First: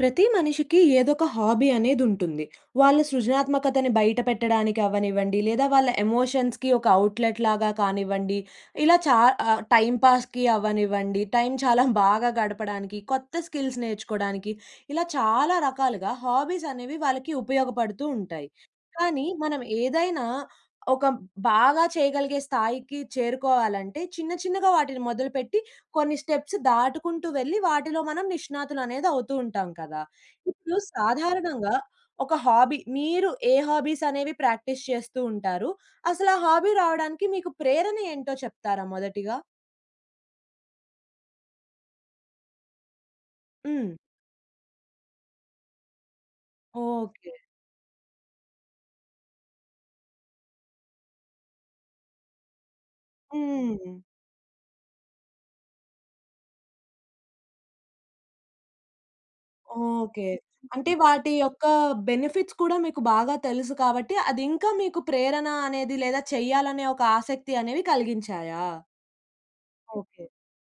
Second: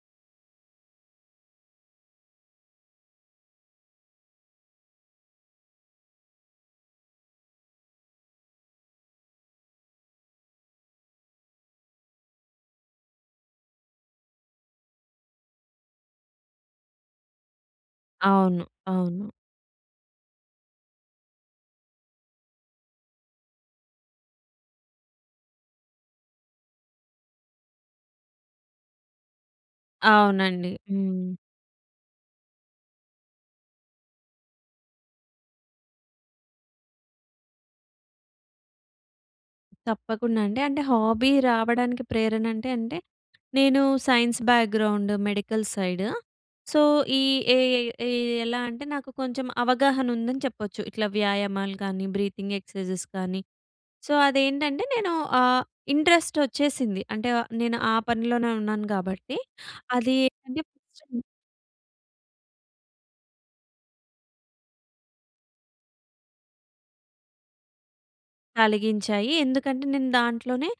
ప్రతి మనిషికి ఏదో ఒక హాబీ అనేది ఉంటుంది. వాళ్ళ సృజనాత్మకతని బయట పెట్టడానికి అవ్వనివ్వండి, లేదా వాళ్ళ ఎమోషన్స్‌కి ఒక ఔట్‌లెట్ లాగా కానివ్వండి, ఇలా చా ఆహ్, టైమ్ పాస్‌కి అవ్వనివ్వండి, టైమ్ చాలా బాగా గడపడానికి కొత్త స్కిల్స్ నేర్చుకోవడానికి, ఇలా చాలా రకాలుగా హాబీస్ అనేవి వాళ్ళకి ఉపయోగపడుతూ ఉంటాయి. అవును. కానీ అవును. మనం ఏదైనా ఒక బాగా చేయగలిగే స్థాయికి చేరుకోవాలంటే, చిన్న చిన్నగా వాటిని మొదలుపెట్టి కొన్ని స్టెప్స్ దాటుకుంటూ వెళ్లి వాటిలో మనం నిష్ణాతులు అనేది అవుతూ ఉంటాం కదా! అవునండి. ఇప్పుడు హ్మ్. సాధారణంగా ఒక హాబీ మీరు ఏ హాబీస్ అనేవి ప్రాక్టీస్ చేస్తూ ఉంటారు? అసలు ఆ హాబీ రావడానికి మీకు ప్రేరణ ఏంటో చెప్తారా మొదటిగా? తప్పకుండా అండి. అంటే హాబీ రావడానికి ప్రేరణ అంటే, అంటే నేను హ్మ్. Science background medical side. So ఈ ఓకే. ఏ ఏ ఎలా అంటే నాకు కొంచెం అవగాహన ఉందని చెప్పొచ్చు. ఇట్లా వ్యాయామాలు గానీ, బ్రీతింగ్ ఎక్సర్సైజెస్ గానీ, హ్మ్. సో అది ఏంటంటే నేను ఆహ్, ఇంట్రెస్ట్ వచ్చేసింది. అంటే ఆహ్, నేను ఆ పనిలోనే ఉన్నాను గాబట్టి అది ఓకే. ఏంటంటే అంటే కొంచెం వాటి యొక్క బెనిఫిట్స్ కూడా మీకు బాగా తెలుసు కాబట్టి, అది ఇంకా మీకు ప్రేరణ అనేది, లేదా చేయాలనే ఒక ఆసక్తి అనేవి కలిగించాయా? కలిగించాయి. ఎందుకంటే నేను ఓకే. దాంట్లోనే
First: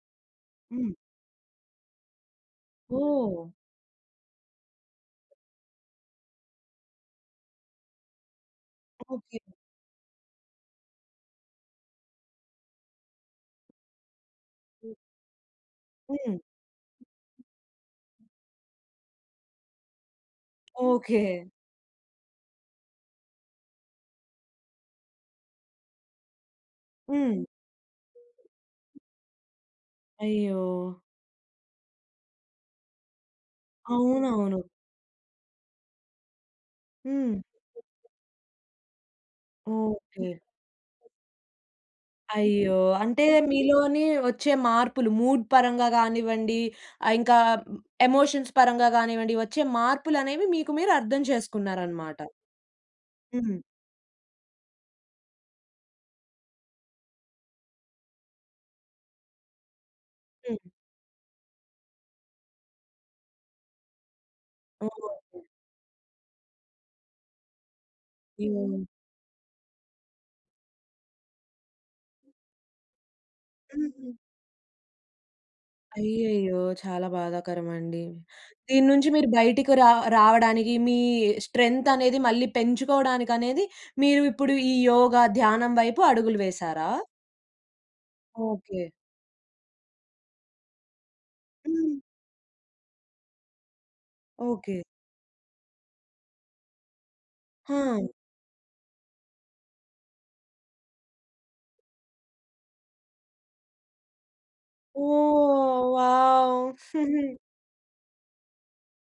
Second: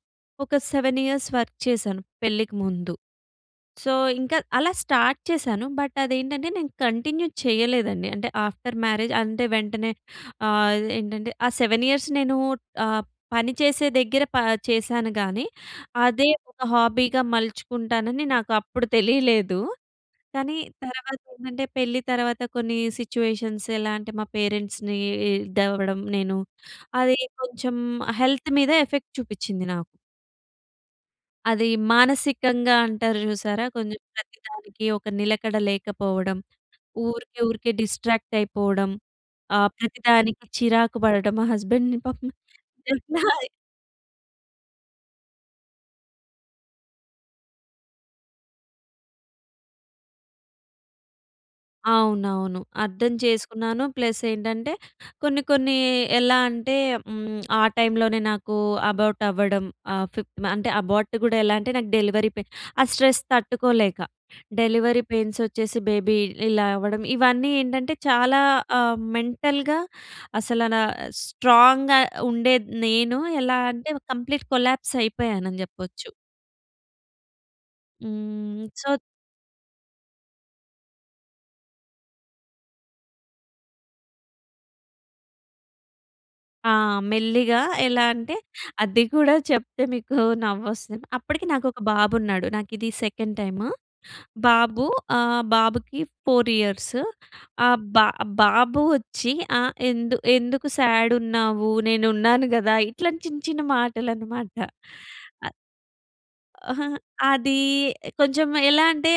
ఒక హ్మ్. 7 ఇయర్స్ వర్క్ చేశాను పెళ్ళికి ముందు. ఓహ్! సో ఇంకా అలా స్టార్ట్ చేశాను. బట్ అది ఏంటంటే నేను కంటిన్యూ చేయలేదండి. అంటే ఆఫ్టర్ మ్యారేజ్ ఓకే. అంటే వెంటనే ఆహ్, ఏంటంటే ఆ 7 ఇయర్స్ నేను ఆహ్, పని చేసే దగ్గర ప చేశాను గాని, అదే హ్మ్. ఒక హాబీగా మలుచుకుంటానని నాకు అప్పుడు తెలియలేదు. కానీ తర్వాత ఓకే. ఏంటంటే పెళ్లి తర్వాత కొన్ని సిట్యుయేషన్స్ ఎలా అంటే మా పేరెంట్స్‌ని ఇదవ్వడం నేను, అది హ్మ్. కొంచెం హెల్త్ మీద ఎఫెక్ట్ చూపిచ్చింది నాకు. అయ్యో! అది, మానసికంగా అంటారు చూసారా! కొంచెం అవునవును. ప్రతిదానికి ఒక నిలకడ లేకపోవడం. హ్మ్. ఊరికే ఊరికే డిస్ట్రాక్ట్ అయిపోవడం. ఆ! ఓకే. ప్రతిదానికి చిరాకు పడటం మా హస్బాండ్‌ని పాపం అయ్యో! అంటే, [unintelligible] మీలోని వచ్చే మార్పులు. మూడ్ పరంగా కానివ్వండి, ఇంకా ఎమోషన్స్ పరంగా కానివ్వండి వచ్చే మార్పులు అనేవి మీకు మీరు అర్థం చేసుకున్నారన్నమాట. అవునవును. అర్థం హ్మ్. చేసుకున్నాను ప్లస్ ఏంటంటే కొన్ని కొన్ని ఎలా అంటే హ్మ్, ఆ టైమ్ లోనే నాకు అబార్ట్ అవ్వడం. ఆ ఫిఫ్ హ్మ్. అంటే అబార్ట్ కూడా ఎలా అంటే, నాకు డెలివరీ పెయిన్ ఆ స్ట్రెస్ తట్టుకోలేక. డెలివరీ పెయిన్స్ ఓహ్! వచ్చేసి, బేబీ ఇలా అవ్వడం. ఇవన్నీ ఏంటంటే చాలా ఆహ్, మెంటల్‌గా అసల నా స్ట్రాంగ్‌గా ఉండేది నేను. ఎలా అంటే కంప్లీట్ కొలాప్స్ అయిపోయానని చెప్పొచ్చు. అయ్యయ్యో! చాలా బాధాకరమండి. హ్మ్. దీని సో నుంచి మీరు బయటికి రావ రావడానికి మీ స్ట్రెంత్ అనేది మళ్ళీ పెంచుకోవడానికి అనేది మీరు ఇప్పుడు ఈ యోగ, ధ్యానం వైపు అడుగులు ఆ! వేసారా? మెల్లిగా ఎలా అంటే ఓకే. అది కూడా చెప్తే మీకు నవ్వొస్తది. అప్పటికి నాకు ఒక హ్మ్. బాబు ఉన్నాడు. నాకు ఇది సెకండ్ టైము. ఓకే. బాబు ఆహ్, బాబుకి 4 ఇ‌యర్స్. ఆహ్, ఆ! బా బాబు వచ్చి ఆహ్, "ఎందు ఎందుకు సాడు ఉన్నావు? నేను ఉన్నాను కదా!" ఇట్లాంటి చిన్న చిన్న మాటలు అన్నమాట. అ ఓహ్! వావ్! ఆహాహా! అది కొంచెం ఎలా అంటే,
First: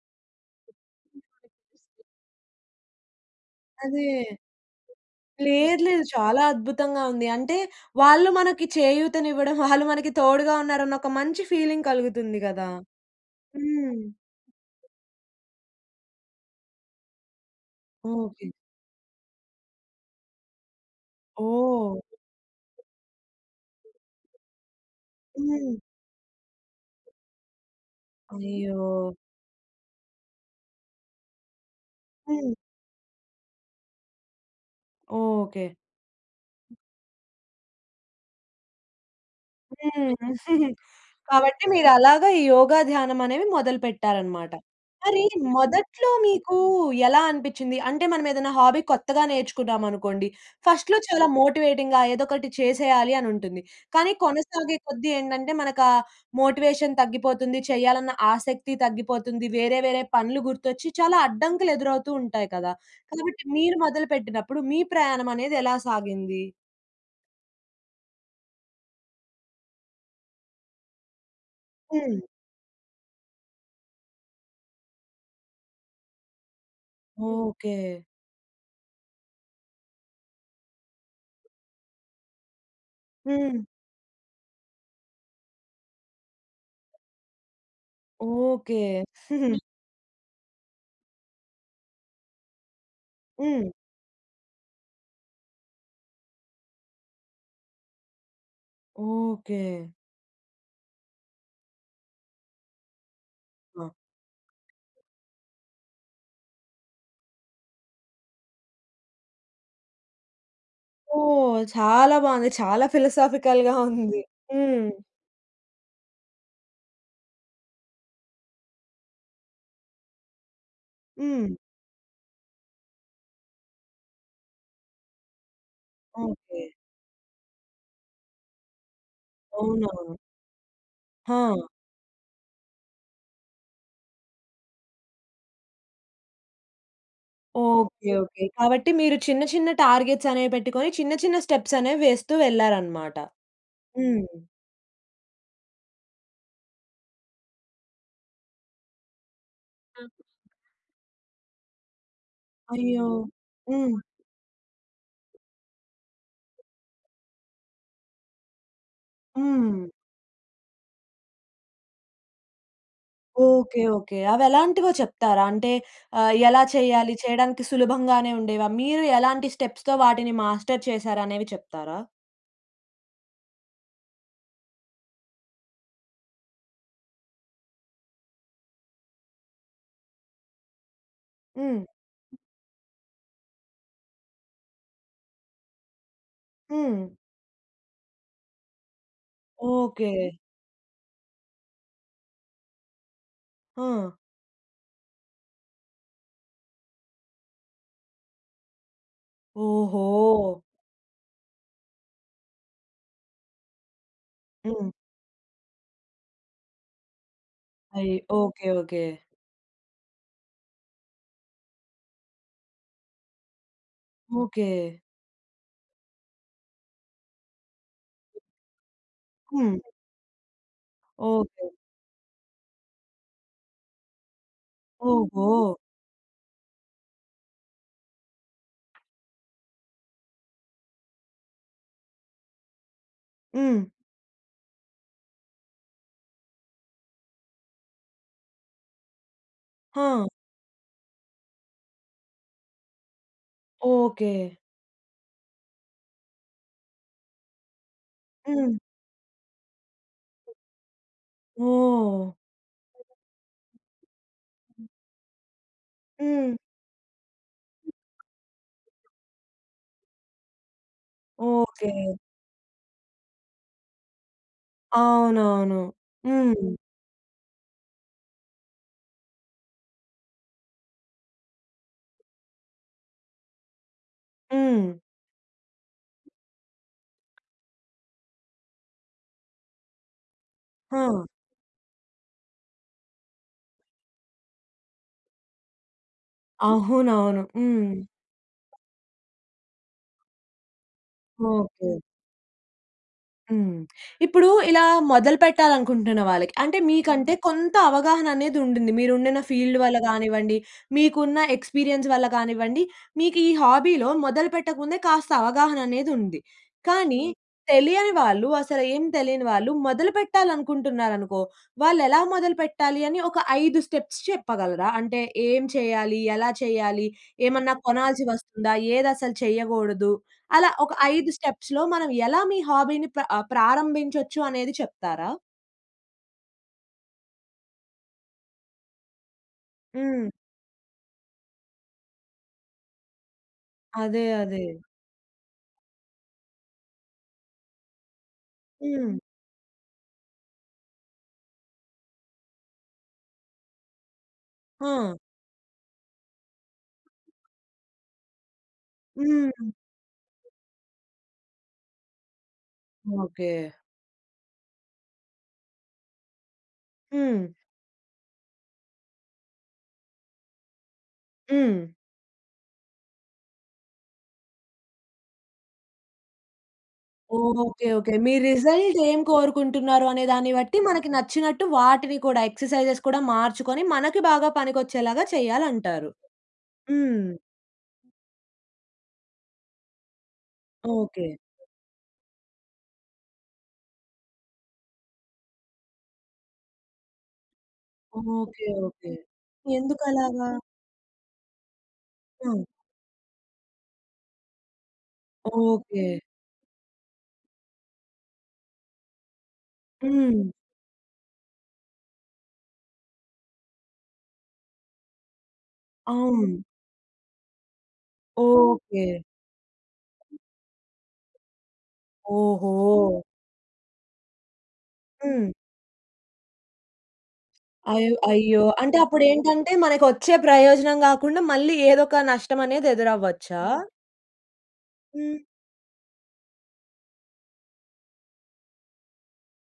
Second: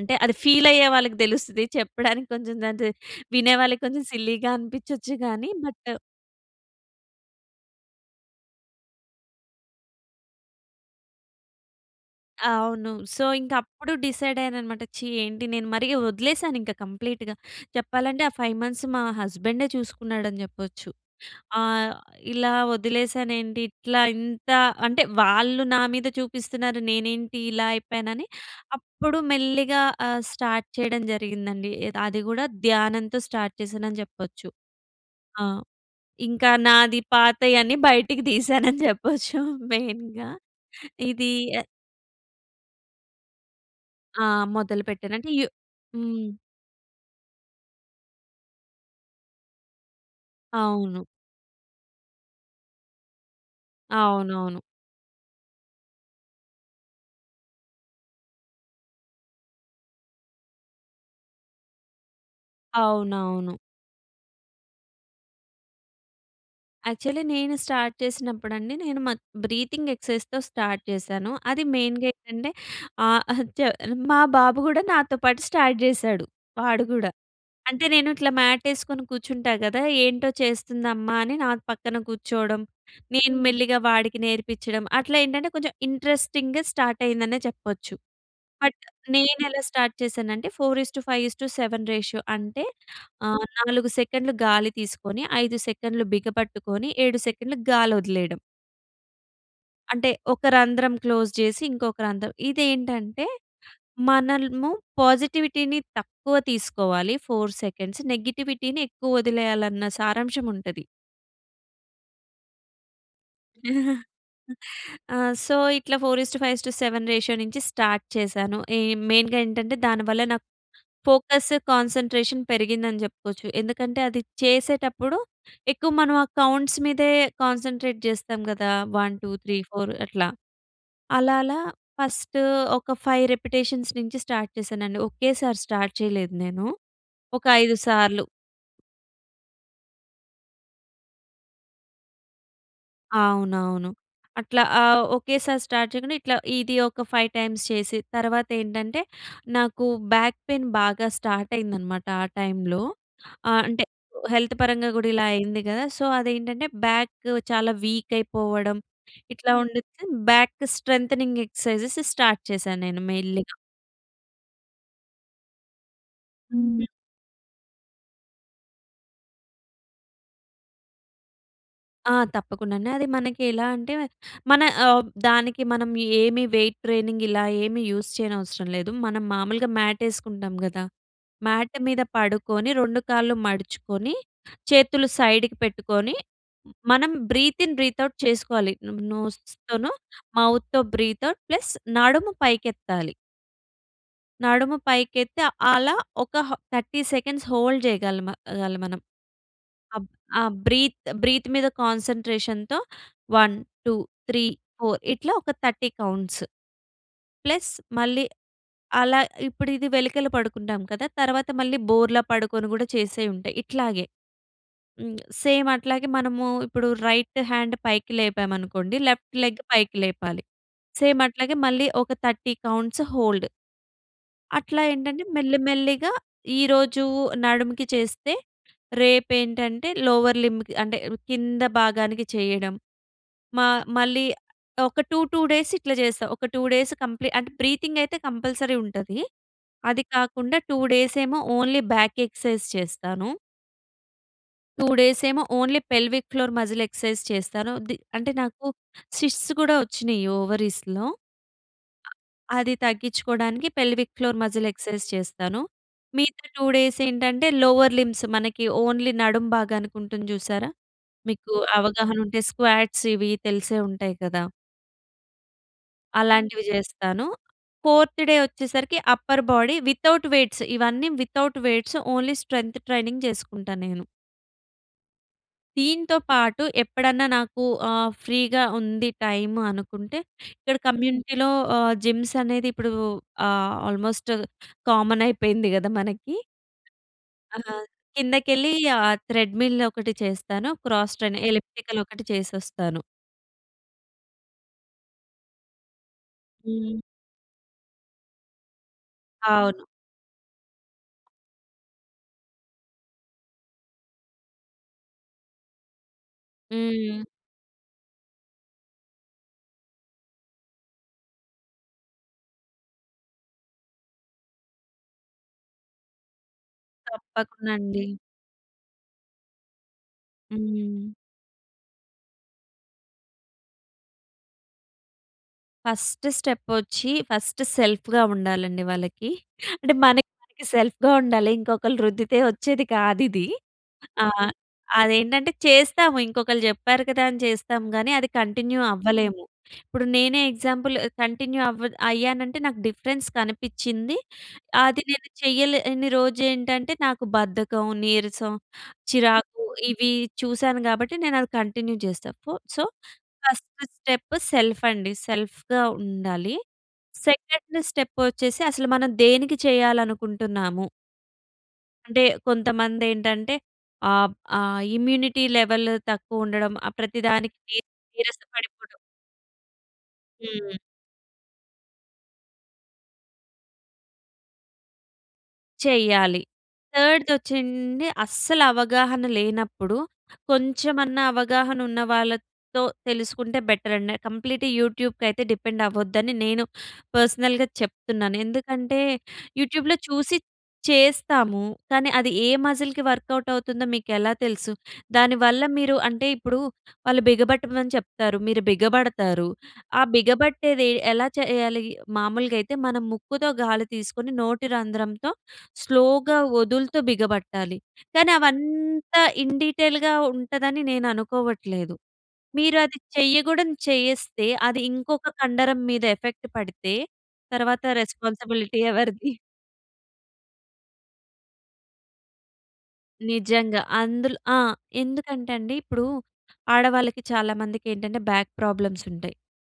అంటే అది ఫీల్ అయ్యే వాళ్ళకి తెలుస్తది. చెప్పడానికి కొంచెం [unintelligible] వినే వాళ్ళకి కొంచెం అదే. సిల్లీగా అనిపించొచ్చు గాని లేదు, బట్ లేదు. చాలా అద్భుతంగా ఉంది. అంటే వాళ్ళు మనకు చేయూతని ఇవ్వడం. వాళ్ళు మనకు తోడుగా ఉన్నారు అని ఒక మంచి ఫీలింగ్ కలుగుతుంది కదా. అవును. సో, ఇంక అప్పుడు హ్మ్. డిసైడ్ అయ్యాను అన్నమాట. ఛీ, ఏంటి నేను మరి వదిలేసాను ఇంకా కంప్లీట్‌గా. చెప్పాలంటే, ఆ ఓకే. 5 మంత్స్ మా హస్బాండె చూసుకున్నాడు అని చెప్పొచ్చు. ఆహ్, ఓహ్! ఇలా వదిలేసాను ఏంటి. ఇట్లా ఇంత అంటే, వాళ్ళు హ్మ్. నా మీద చూపిస్తున్నారు నేనేంటి ఇలా అయిపోయానని. అయ్యో. అప్పుడు మెల్లిగా ఆహ్, స్టార్ట్ చేయడం జరిగిందండి. ఏది అది కూడా హ్మ్. ధ్యానంతో స్టార్ట్ చేశానని చెప్పొచ్చు. ఆ! ఓకే. ఇంకా నాది పాతయ‌న్ని బయటికి తీశానని చెప్పొచ్చు హ్మ్. మెయిన్‌గా. ఇది కాబట్టి యహ్! మీరు అలాగా ఈ యోగా, ధ్యానం అనేది ఆ! మొదలుపెట్టారన్నమాట. మొదలుపెట్టాను. మరి అంటే యు మొదట్లో హ్మ్. మీకు ఎలా అనిపించింది? అంటే మనం ఏదైనా హాబీ కొత్తగా నేర్చుకున్నామనుకోండి, ఫస్ట్‌లో అవును. చాలా మోటివేటింగ్‌గా ఏదో ఒకటి చేసేయాలి అని ఉంటుంది. కానీ అవునవును. కొనసాగే కొద్దీ ఏంటంటే మనకు ఆ మోటివేషన్ తగ్గిపోతుంది. చేయాలన్న ఆసక్తి తగ్గిపోతుంది. వేరే వేరే పనులు గుర్తొచ్చి చాలా అడ్డంకులు ఎదురవుతూ ఉంటాయి కదా. కాబట్టి అవునవును. మీరు మొదలుపెట్టినప్పుడు మీ ప్రయాణం అనేది ఎలా సాగింది? యాక్చువ‌లి నేను స్టార్ట్ చేసినప్పుడండి నేను మత్ బ్రీతింగ్ ఎక్సర్సైజ్‌స్‌తో స్టార్ట్ చేశాను. అది మెయిన్‌గా హ్మ్. ఏంటంటే ఆ! హ త మా బాబు గూడా నాతో పాటు స్టార్ట్ చేసాడు వాడు కూడా. అంటే ఓకే. నేను ఇట్లా మ్యాట్ వేసుకొని కూర్చుంటా కదా! ఏంటో చేస్తుంది అమ్మ అని నా పక్కన కూర్చోవడం. నేను హ్మ్. మెల్లిగా వాడికి నేర్పించడం అట్లా ఏంటంటే కొంచెం ఇంట్రెస్టింగ్‌గా స్టార్ట్ అయిందనే చెప్పొచ్చు. But okay. నేను ఎలా స్టార్ట్ చేసానంటే 4:5:7 రేషియో అంటే ఆ! హ్మ్. నాలుగు సెకండ్లు గాలి తీసుకొని ఐదు సెకండ్లు బిగపట్టుకొని ఏడు సెకండ్లు గాలి వదిలేయడం. ఓకే. అంటే ఒక రంధ్రం క్లోజ్ చేసి ఇంకొక రంధ్రం. ఇదేంటంటే ఆ! మనల్‌ము పాజిటివిటీ‌ని తక్కువ తీసుకోవాలి ఫోర్ సెకండ్స్ నెగెటివిటీ‌ని ఎక్కువ వదిలేయాలన్న సారాంశం ఉంటది. ఓహ్! చాలా బాగుంది. చాలా ఫిలసాఫికల్‌గా ఉంది. హ్మ్. ఆ! సో, ఇట్లా 4:5:7 రేషియో నుంచి స్టార్ట్ చేశాను. ఈ మెయిన్‌గా ఏంటంటే దానివల్ల నా ఫోకస్ హ్మ్. కాన్సంట్రేషన్ పెరిగిందని చెప్పుకోవచ్చు. ఎందుకంటే అది చేసేటప్పుడు ఎక్కువ మనం ఆ ఓకే. కౌంట్స్ మీదే కాన్సంట్రేట్ చేస్తాం కదా! వన్ టూ, త్రీ, ఫౌర్ అవునవును. అట్లా అలా అలా హా! ఫస్ట్ ఒక ఫైవ్ రిపిటీషన్స్ నుంచి స్టార్ట్ చేశానండి. ఒకేసారి స్టార్ట్ చేయలేదు నేను. ఒక ఐదు ఓకే. సార్లు. ఓకే. కాబట్టి మీరు చిన్న, చిన్న టార్గెట్‌స్ అనేవి పెట్టుకొని, చిన్న చిన్న స్టెప్‌స్ అనేవి వేస్తూ వెళ్లారు అన్నమాట. అవునవును. హ్మ్. అట్లా ఆ! ఒకేసారి స్టార్ట్ చేయకుండా ఇట్లా ఇది ఒక ఫైవ్ టైమ్స్ చేసి తర్వాత ఏంటంటే నాకు హ్మ్. బ్యాక్ పెయిన్ బాగా స్టార్ట్ అయిందనమాట ఆ టైమ్‌లో. అయ్యో! ఆహ్, అంటే హ్మ్. హెల్త్ పరంగా కూడా ఇలా అయింది కదా! సో, అదేంటంటే బ్యాక్ చాలా వీక్ అయిపోవడం ఇట్లా ఉండిది. హ్మ్. బ్యాక్ స్ట్రెంథెనింగ్ ఎక్సర్సైజెస్ స్టార్ట్ చేశాను నేను మెల్లిగా. ఓకే. ఓకే. అవి ఎలాంటివో చెప్తారా? అంటే ఆ! ఎలా హ్మ్. చెయ్యాలి? చేయడానికి సులభంగానే ఉండేవా? మీరు ఎలాంటి స్టెప్‌స్‌తో వాటిని మాస్టర్ చేసారు అనేవి చెప్తారా? ఆ! తప్పకుండానే. అది మనకి ఎలా అంటే‌మే మన ఆహ్, దానికి మనం ఏమి వెయిట్ ట్రైనింగ్ ఇలా ఏమి యూజ్ చేయనవసరం లేదు. మనం మామూలుగా మ్యాట్ వేసుకుంటాం కదా! మ్యాట్ హ్మ్. మీద పడుకొని 2 కాళ్ళు మడుచుకొని చేతులు సైడ్‌కి పెట్టుకొని హ్మ్. మనం బ్రీత్ ఇన్ బ్రీత్ ఔట్ చేసుకోవాలి. నం నోస్ తోను ఓకే. మౌత్‌తో బ్రీత్ ఔట్ ప్లస్ నడుము పైకి ఎత్తాలి. ఆ! నడుము పైకెత్తి అలా ఒక హ 30 సెకండ్స్ హోల్డ్ చేయగలమ ఆహ్, గాలి మనం. ఓహో! ఆబ్ ఆ బ్రీత్ బ్రీత్ మీద కాన్సంట్రేషన్‌తో వన్ టు త్రీ హ్మ్. ఫోర్ ఇట్లా ఒక 30 కౌంట్స్. ప్లస్ అయ్ మళ్ళీ ఓకే. ఓకే. అలా ఇప్పుడు ఇది వెలికల పడుకుంటాం కదా! తర్వాత మళ్ళీ బోర్లా పడుకొని, గూడా చేసేవి ఉంటాయి. ఇట్లాగే. ఓకే. హ్మ్, సేమ్ అట్లాగే మనము ఇప్పుడు రైట్ హాండ్ పైకి లేపామనుకోండి లెఫ్ట్ లెగ్ హ్మ్. పైకి లేపాలి. సేమ్ అట్లాగే ఓకే. మళ్ళీ ఒక 30 కౌంట్స్ హోల్డ్... అట్లా ఏంటంటే ఓహో! మెల్లి, మెల్లిగా ఈరోజు నడుముకి చేస్తే రేపేంటంటే లోవర్ లింబ్‌కి అంటే, కింద భాగానికి చేయడం. మా హ్మ్. మళ్ళీ ఒక 2, 2 డేస్ ఇట్లా చేస్తా. ఒక 2 డేస్ కంప్లీ అంటే బ్రీతింగ్ అయితే కంపల్సరీ ఉంటది. అది ఆా! కాకుండా 2 డేస్ ఏమో ఓన్లీ బాక్ ఎక్సర్సైజ్ చేస్తాను. ఓకే. 2 డేస్ ఏమో only pelvic floor muscle exercise చేస్తాను. ది అంటే నాకు హ్మ్. సిస్ట్స్ కూడా ఒచ్చినయి ఓవరీస్‌లో. ఓహ్! అది తగ్గించుకోవడానికి పెల్విక్ ఫ్లోర్ మసిల్ ఎక్సర్సైజ్ చేస్తాను. మిగతా హ్మ్. 2 డేస్ ఏంటంటే, లోవర్ లింబ్స్ మనకి ఓన్లీ నడుం భాగానికి ఉంటుంది జూసారా? మీకు ఓకే. అవగాహన ఉంటే స్క్వాట్స్ ఇవి తెలిసే ఉంటాయి గదా! అవునవును. అలాంటివి హ్మ్. జేస్తాను. ఫోర్త్ డే వచ్చేసరికి అప్పర్ బాడీ, వితౌట్ వెయిట్స్ ఇవన్నీ without weights, only strength training చేసుకుంటా నేను. హ్మ్. దీంతో పాటు ఎప్పుడన్నా నాకు ఆహ్, ఫ్రీ‌గా ఉంది టైమ్ అనుకుంటే, ఇక్కడ ఆ! కమ్యూనిటీ‌లో ఆహ్, జిమ్స్ అనేది ఇప్పుడు ఆహ్, ఆల్మోస్ట్ కామన్ అయిపోయింది కదా! మనకి. అవునవును. ఆ! హ్మ్. కిందకెళ్ళి ఆహ్, ట్రెడ్‌మిల్ ఒకటి చేస్తాను. Cross train okay. ఎలిప్టికల్ ఒకటి చేసొస్తాను. హ్మ్. ఇప్పుడు ఇలా మొదలు పెట్టాలనుకుంటున్న వాళ్ళకి అంటే హ్మ్. మీకంటే కొంత అవగాహన అనేది ఉందిండి. మీరు ఉండిన ఫీల్డ్ అవును. వల్ల కానివ్వండి. మీకున్న ఎక్స్పీరియన్స్ వల్ల కానివ్వండి. మీకు ఈ హాబీలో మొదలు పెట్టకముందే కాస్త అవగాహన అనేది ఉంది. హ్మ్. కానీ, తెలియని వాళ్ళు అసలు ఏమి తెలియని వాళ్ళు మొదలుపెట్టాలనుకుంటున్నారనుకో, వాళ్ళెలా మొదలుపెట్టాలి అని ఒక, 5 స్టెప్స్ చెప్పగలరా? అంటే ఏం చేయాలి? ఎలా చేయాలి? తప్పకుండా ఏమన్నా అండి. కొనాల్సి వస్తుందా? ఏది అసలు చేయకూడదు? అలా ఒక, హ్మ్. 5 స్టెప్స్‌లో మనం ఎలా మీ హాబీని పా ప్రారంభించొచ్చు అనేది చెప్తారా? ఫస్ట్‌‌‌‌‌‌స్టెప్ వచ్చి ఫస్ట్ సెల్ఫ్‌గా ఉండాలండి వాళ్ళకి. అంటే హ్మ్. మనకి సెల్ఫ్‌గా ఉండాలి. ఇంకొకళ్ళు రుద్దితే వచ్చేది కాదిది. అదే, ఆహ్, అదే. అదేంటంటే చేస్తాము ఇంకొకళ్ళు చెప్పారు కదా! అని చేస్తాం గాని అది కంటిన్యూ హ్మ్. అవ్వలేము. ఇప్పుడు నేనే ఎగ్జాంపుల్ కంటిన్యూ అవ్వ అయ్యానంటే నాకు డిఫరెన్స్ కనిపిచ్చిం‌ది. అది ఆ! నేను చెయ్యలేని రోజు ఏంటంటే నాకు బద్ధకం, నీరసం, చిరాకు హ్మ్. ఇవి చూసాను కాబట్టి నేను అది కంటిన్యూ చేస్తా. ఫో so, first okay. Step self అండి. సెల్ఫ్‌గా ఉండాలి. హ్మ్. 2 స్టెప్ వచ్చేసి అసలు మనం దేనికి చెయ్యాలనుకుంటున్నాము. హ్మ్. అంటే కొంతమంది ఏంటంటే ఆహ్, ఆహ్, ఇమ్యూనిటీ లెవెల్ తక్కువ ఉండడం ఆహ్, ప్రతి దానికి ఓకె. ఓకె. మీ నీరసపడి‌పొడడం. రిజల్ట్ ఏం కోరుకుంటున్నారు అనే దాన్ని బట్టి హ్మ్. మనకి నచ్చినట్టు వాటిని కూడా ఎక్సర్సైజెస్ కూడా మార్చుకొని, మనకి బాగా పనికొచ్చేలాగా చేయాలంటారు. చెయ్యాలి. హ్మ్. 3 వచ్చండి అస్సలు అవగాహన లేనప్పుడు, కొంచెమన్నా ఓకె. అవగాహన ఉన్నవాళ్ళతో తెలుసుకుంటే బెటరండి. కంప్లీట్ యూట్యూబ్‌కి అయితే డిపెండ్ అవ్వద్దని నేను పర్సనల్‌గా చెప్తున్నాను. ఓకె. ఎందుకంటే ఓకె. యూట్యూబ్‌లో చూసి ఎందుకలాగా? చేస్తాము. కానీ అది ఏ హ్మ్. మసిల్‌కి వ‌ర్కౌట్ అవుతుందో, మీకు ఎలా తెలుసు? దాని వల్ల మీరు ఓకె. అంటే ఇప్పుడు వాళ్ళు బిగ బట్టమని చెప్తారు, మీరు బిగబడతారు. ఆహ్, హ్మ్. బిగబట్టేది ఎలా చేయాలి? మామూలుగా అయితే మనం ముక్కుతో గాలి తీసుకొని నోటి రంధ్రంతో స్లోగా అవును. వదులుతూ బిగబట్టాలి. కానీ ఓకె. అవంతా ఇన్‌డీటెయిల్‌గా ఉంటదని నేను అనుకోవట్లేదు. మీరు అది ఓహో! చెయ్యకూడనిది చేస్తే, అది ఇంకొక హ్మ్. కండరం మీద ఎఫెక్ట్ పడితే తరువాత అయ్యో! అయ్యో! రెస్పాన్సిబిలిటీ అంటే అప్పుడు ఎవరిది? ఏంటంటే మనకు వచ్చే ప్రయోజనం కాకుండా మళ్ళీ ఏదో ఒక నష్టం అనేది ఎదురవ్వచ్చా? నిజంగా అందులో ఆ! హ్మ్. ఎందుకంటే అండి ఇప్పుడు ఆడవాళ్ళకి చాలా మందికి ఏంటంటే బాక్ ప్రాబ్లమ్స్ ఉంటాయి.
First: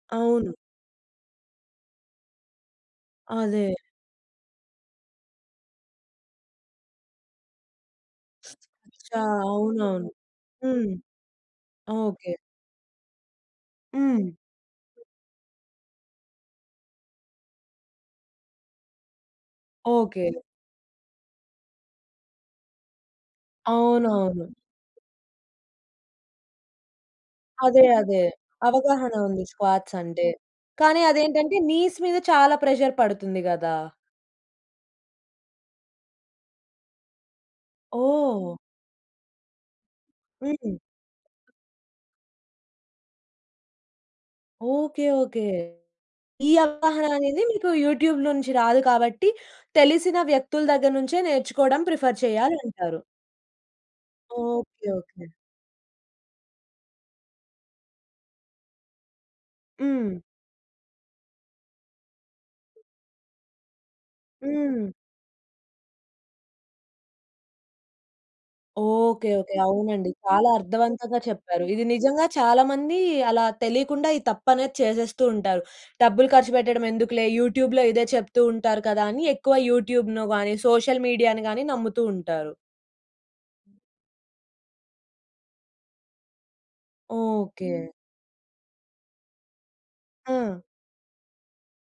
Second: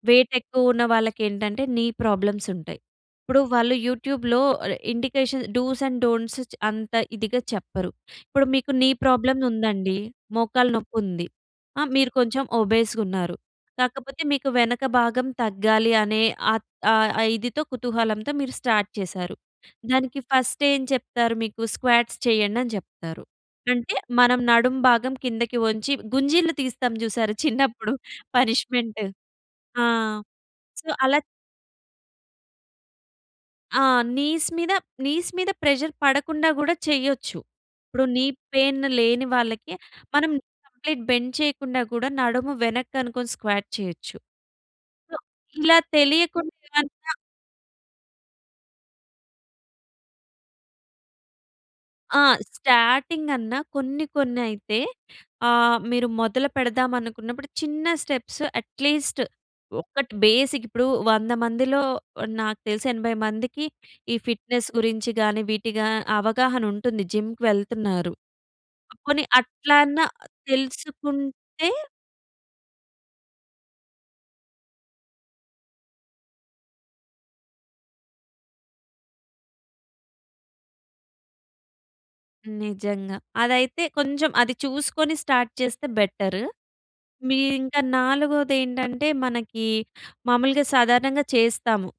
వెయిట్ అవును. ఎక్కువ ఉన్న వాళ్ళకి ఏంటంటే నీ ప్రాబ్లమ్స్ ఉంటాయి. ఇప్పుడు అదే. వాళ్ళు యూట్యూబ్‌లో ఆహ్, ఇండికేషన్ డూస్ అండ్ డోంట్స్ చ్ అంత ఇదిగా చెప్పరు. ఇప్పుడు మీకు నీ ఆ! ప్రాబ్లమ్ ఉందండి. అవునవును. మోకాలు హ్మ్. నొప్పి ఉంది. ఆహ్, మీరు ఓకె. కొంచెం ఒబేస్‌గా ఉన్నారు. కాకపోతే హ్మ్. మీకు వెనక భాగం తగ్గాలి అనే ఆహ్, ఆహ్, ఆ ఇదితో కుతూహలంతో మీరు స్టార్ట్ చేసారు. దానికి ఓకె. ఫస్ట్ ఏం చెప్తారు? మీకు స్క్వాట్స్ చేయండని చెప్తారు. అంటే మనం అవునవును. నడుం భాగం కిందకి వంచి, గుంజీలు తీస్తాం చూసారా అదే. చిన్నప్పుడు. అదే. పనిష్మెంట్. అవగాహన ఉంది స్క్వాట్స్ ఆహ్, అంటే. సో, కానీ అలా అదేంటంటే నీస్ మీద చాలా ప్రెషర్ పడుతుంది కదా! ఆ! నీస్ మీద నీస్ మీద ప్రెషర్ పడకుండా గూడా చేయొచ్చు. ఇప్పుడు నీ ఓహ్! పెయిన్ లేని వాళ్ళకి మనం హ్మ్. కంప్లీట్ బెండ్ చేయకుండా కూడా నడుము వెనక్క‌నుకొని స్క్వాట్ చేయొచ్చు. ఓకె. So okay. ఇలా తెలియకుం ఈ అవగాహన [unintelligible] అనేది మీకు యూట్యూబ్‌లో నుంచి రాదు కాబట్టి, తెలిసిన వ్యక్తుల దగ్గర నుంచే నేర్చుకోవడం ప్రిఫర్ ఆ! చేయాలి అంటారు. స్టార్టింగన్న కొన్ని కొన్ని అయితే ఓకె. ఓకె. ఆహ్, మీరు మొదలు పెడదాం అనుకున్నప్పుడు, చిన్న స్టెప్స్ అట్లీస్ట్ ఒక్క‌‌టి హ్మ్. బేసిక్ ఇప్పుడు 100 మందిలో, నాకు తెలిసి 80 మందికి ఈ ఫిట్‌‌నెస్ హ్మ్. గురించి‌ గాని వీటి‌‌గా అవగాహన ఉంటుంది. జిమ్‌కి వెళ్తున్నారు. పోనీ ఓకె. ఓకె. అట్లన్నా అవునండి. చాలా అర్థవంతంగా చెప్పారు. తెలుసుకుంటే ఇది నిజంగా చాలా మంది అలా తెలియకుండా ఈ తప్పనేది చేసేస్తూ ఉంటారు. డబ్బులు ఖర్చుపెట్టడం ఎందుకులే యూట్యూబ్‌లో ఇదే చెప్తూ ఉంటారు కదా! అని ఎక్కువ యూట్యూబ్‌ను గాని, సోషల్ మీడియా‌ని గాని నమ్ముతూ ఉంటారు. నిజంగా అదైతే కొంచెం అది చూసుకొని స్టార్ట్ చేస్తే బెటర్. ఓకె. మీరింకా నాలుగోది ఏంటంటే మనకి ఆ! మాములుగా సాధారణంగా చేస్తాము.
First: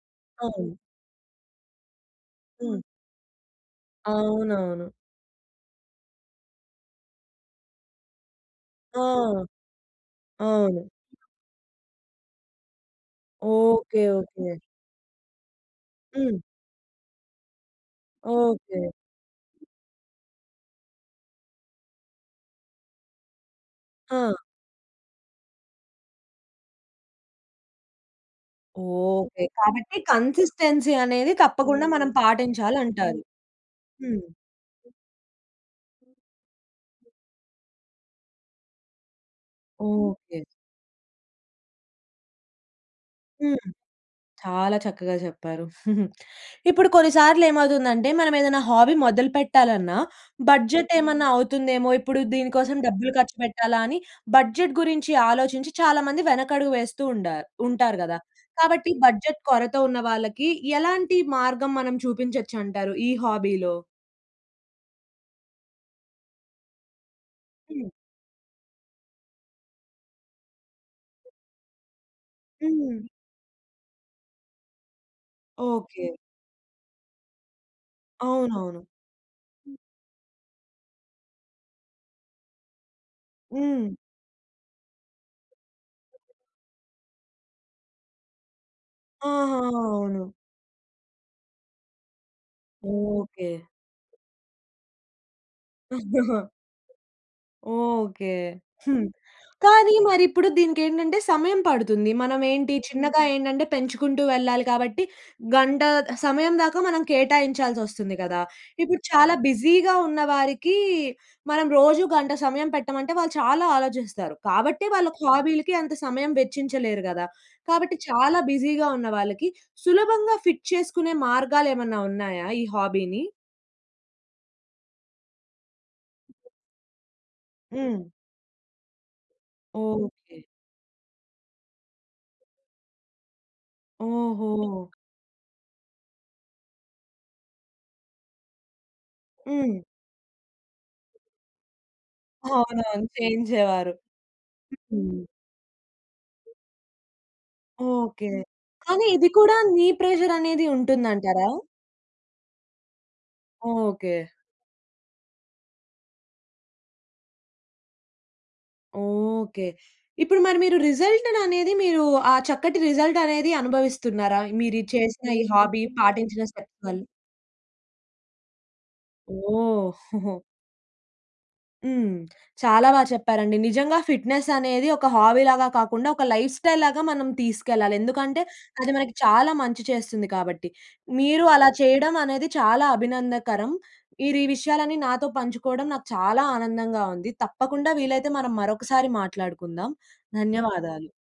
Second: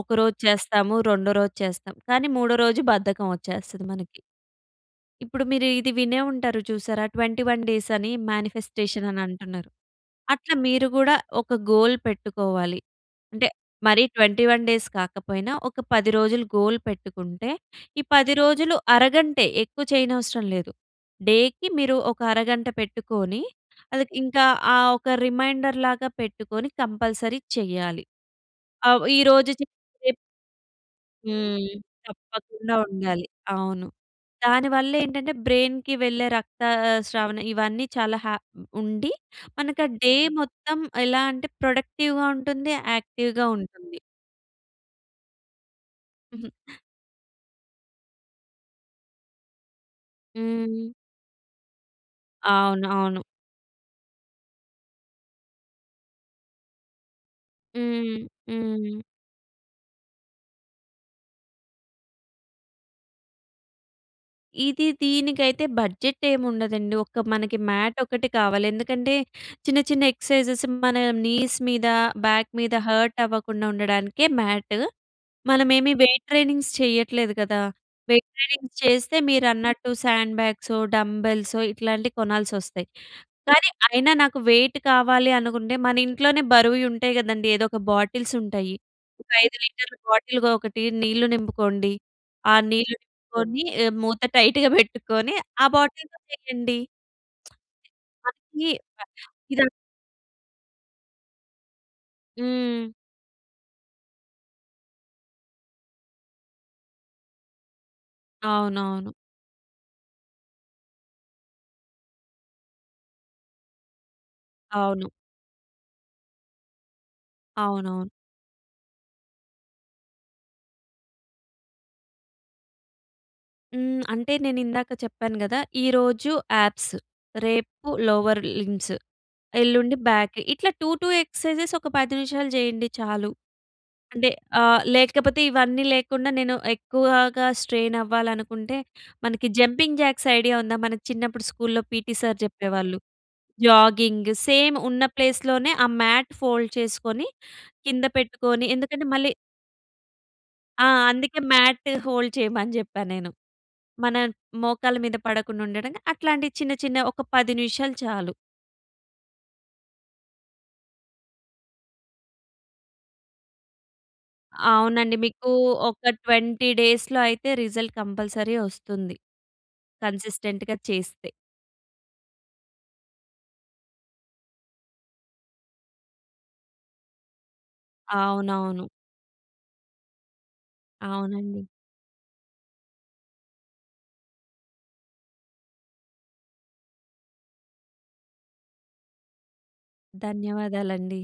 ఒక రోజు అవును. చేస్తాము. రెండో రోజు చేస్తాము. కానీ మూడో రోజు హ్మ్. బద్ధకం వచ్చేస్తది మనకి. అవునవును. ఇప్పుడు మీరు ఇది వినే ఉంటారు చూసారా 21 డేస్ అని ఆ! మానిఫెస్టేషన్ అని అంటున్నారు. అట్లా మీరు అవును. గూడా ఒక గోల్ పెట్టుకోవాలి. అంటే ఓకె. మరీ ఓకె. 21 డేస్ కాకపోయినా, ఒక 10 హ్మ్. రోజులు గోల్ పెట్టుకుంటే ఈ 10 రోజులు ఓకె. అరగంటే, ఎక్కువ చేయనవసరం లేదు. డే‌కి మీరు ఒక అరగంట పెట్టుకొని, ఆ! ఇంకా ఆహ్, ఒక రిమైండర్‌లాగా పెట్టుకొని కంపల్సరీ చెయ్యాలి. ఆవ్ ఓకె. ఈరోజు చేసి కాబట్టి రేపు కన్సిస్టెన్సీ అనేది హ్మ్. తప్పకుండా మనం తప్పకుండా పాటించాలం‌టారు. ఉండాలి. అవును. హ్మ్. దానివల్లేం‌టంటే బ్రెయిన్‌కి వెళ్ళే రక్తస్రావణ ఇవన్నీ చాలా హ ఉండి, మనకు ఆహ్, డే ఓకె. మొత్తం ఎలా అంటే ప్రొడక్టివ్‌గా ఉంటుంది. యాక్టివ్‌గా హ్మ్. ఉంటుంది. చాలా చక్కగా చెప్పారు. హుహు. ఇప్పుడు కొన్ని సార్లు ఏమవుతుందంటే మనం ఏదన్నా హాబీ మొదలు పెట్టాలన్నా హ్మ్. బడ్జెట్ ఏమన్నా అవుతుందేమో! ఇప్పుడు దీని కోసం అవును. డబ్బులు అవును. ఖర్చు పెట్టాలా? అని బడ్జెట్ గురించి ఆలోచించి చాలామంది వెనకడుగు వేస్తూ ఉండారు ఉంటారు హ్మ్. కదా! కాబట్టి హ్మ్. బడ్జెట్ కొరత ఉన్న వాళ్ళకి ఎలాంటి మార్గం మనం చూపించొచ్చంటారు ఈ హాబీలో? ఇది దీనికైతే బడ్జెట్ ఏముండదండి. ఒక్క మనకి హ్మ్. మ్యాట్ ఒకటి కావాలి. ఎందుకంటే, చిన్న, చిన్న ఎక్ససైజెస్ మన నీస్ మీద, బాక్ మీద హ్మ్. హాట్టవ్వకుండా ఉండడానికే మ్యాట్. మనమేమీ ఓకే. వెయిట్ ట్రెయినింగ్స్ చెయ్యట్లేదు కదా! వెయిట్ ట్రైనింగ్స్ అవునవును. చేస్తే మీరన్నట్టు శాండ్ బ్యాగ్సో, డంబెల్సో ఇట్లాంటియి కొనాల్సొస్తయి, కానీ హ్మ్. అయినా నాకు వెయిట్ కావాలి అనుకుంటే, మనింట్లోనే బరువుయి ఉంటాయి గదండీ. ఏదోక బాటిల్సుంటయి. ఒక 5 ఆహాహా! లీటర్ల అవును. బాటిల్‌గా ఒకటి నీళ్లు నింపుకోండి. ఆ నీళ్లు ఓకే. నింపుకొని ఏ మూత టైటుగ పెట్టుకోని ఆ బాటిల్‌తో చెయ్యండి. ఎ ఓకే. మనకీ ఆహ్, హ్మ్. ఇద కానీ మరి ఇప్పుడు దీనికేంటంటే, సమయం పడుతుంది. మనమేంటి హ్మ్. చిన్నగా ఏంటంటే, పెంచుకుంటూ వెళ్ళాలి కాబట్టి, గంటా సమయం దాకా మనం కేటాయించాల్సొస్తుంది గదా! ఇప్పుడు అవునవును. చాలా బిజీ‌గా ఉన్న వారికీ, మనం రోజూ గంట సమయం పెట్టమంటే, వాళ్ళు చాలా ఆలోచిస్తారు. కాబట్టే, అవును. వాళ్ళకి హాబీ‌లకి అంత సమయం వెచ్చించలేరు గదా! కాబట్టి, అవునవును. చాలా బిజీ‌గా ఉన్నవాళ్ళకి, సులభంగా ఫిట్ చేసుకునే మార్గాలేమన్నా ఉన్నాయా ఈ హాబీ‌ని? హ్మ్. అంటే, నేనిందాక చెప్పాను గదా! ఈరోజు యాబ్స్, రేపు హ్మ్. లోవర్ లింబ్స్, ఎల్లుండి బాక్. ఓకే. ఇట్లా 2, 2 ఎక్స‌సైజెస్ ఒక 10 నిమిషాలు జెయ్యండి చాలు. అంటే, ఆహ్, ఓహో! లేకపోతే, ఇవన్నీ లేకుండా, నేను ఎక్కువాగా స్ట్రెయినవ్వాలనుకుంటే, మనకి హ్మ్. జంపింగ్ జాక్స్ ఐడియా ఉందా? మన చిన్నప్పుడు స్కూల్‌లో పీటీ సార్ చెప్పేవాళ్ళు. అవునవును. చేయించేవారు. జాగింగ్ సేమ్ ఉన్న హ్మ్. ప్లేస్‌లోనే ఆ మ్యాట్ ఫోల్డ్ చేసుకొని, కింద ఓకే. పెట్టుకోని కానీ ఎందుకంటే, ఇది మళ్ళీ కూడా నీ ప్రెజరనేది ఆ! అందుకే ఉంటుందంటారా? మ్యాట్ హోల్డ్ చెయమని చెప్పా నేను. మన ఓకే. మోకాళ్ళ మీద పడకుండుండడంకి అట్లాంటి చిన్న చిన్న ఒక 10 నిమిషాలు చాలు. ఓకే. ఇప్పుడు మరి మీరు రిజల్ట్‌ను అనేది మీరూ ఆ చక్కటి రిజల్టనేది అనుభవిస్తున్నారా? మీరీ అవునండి. చేసిన ఈ మీకూ హాబీ ఒక పాటించిన 20 [unintelligible] డేస్‌లో అయితే రిజల్ట్ కంపల్సరీ వొస్తుంది, ఓహ్! కన్సిస్టెంట్‌గా చేస్తే. హ్మ్. చాలా బా చెప్పారండి. నిజంగా ఫిట్నెస్ అనేది ఒక హాబీ‌లాగా కాకుండా, ఒక లైఫ్‌స్టైల్‌లాగా మనం తీసుకెళ్ళాలి. ఎందుకంటే, అవునవును. అది మనకి చాలా మంచి చేస్తుంది కాబట్టి. మీరు అవునండి. అలా చెయ్యడం అనేది చాలా అభినందనకరం. మీరు ఈ విషయాలన్నీ నాతో పంచుకోడం నాకు చాలా ఆనందంగా ఉంది. తప్పకుండా వీలైతే మనం మరొకసారి మాట్లాడుకుందాం. ధన్యవాదాలు. ధన్యవాదాలండి.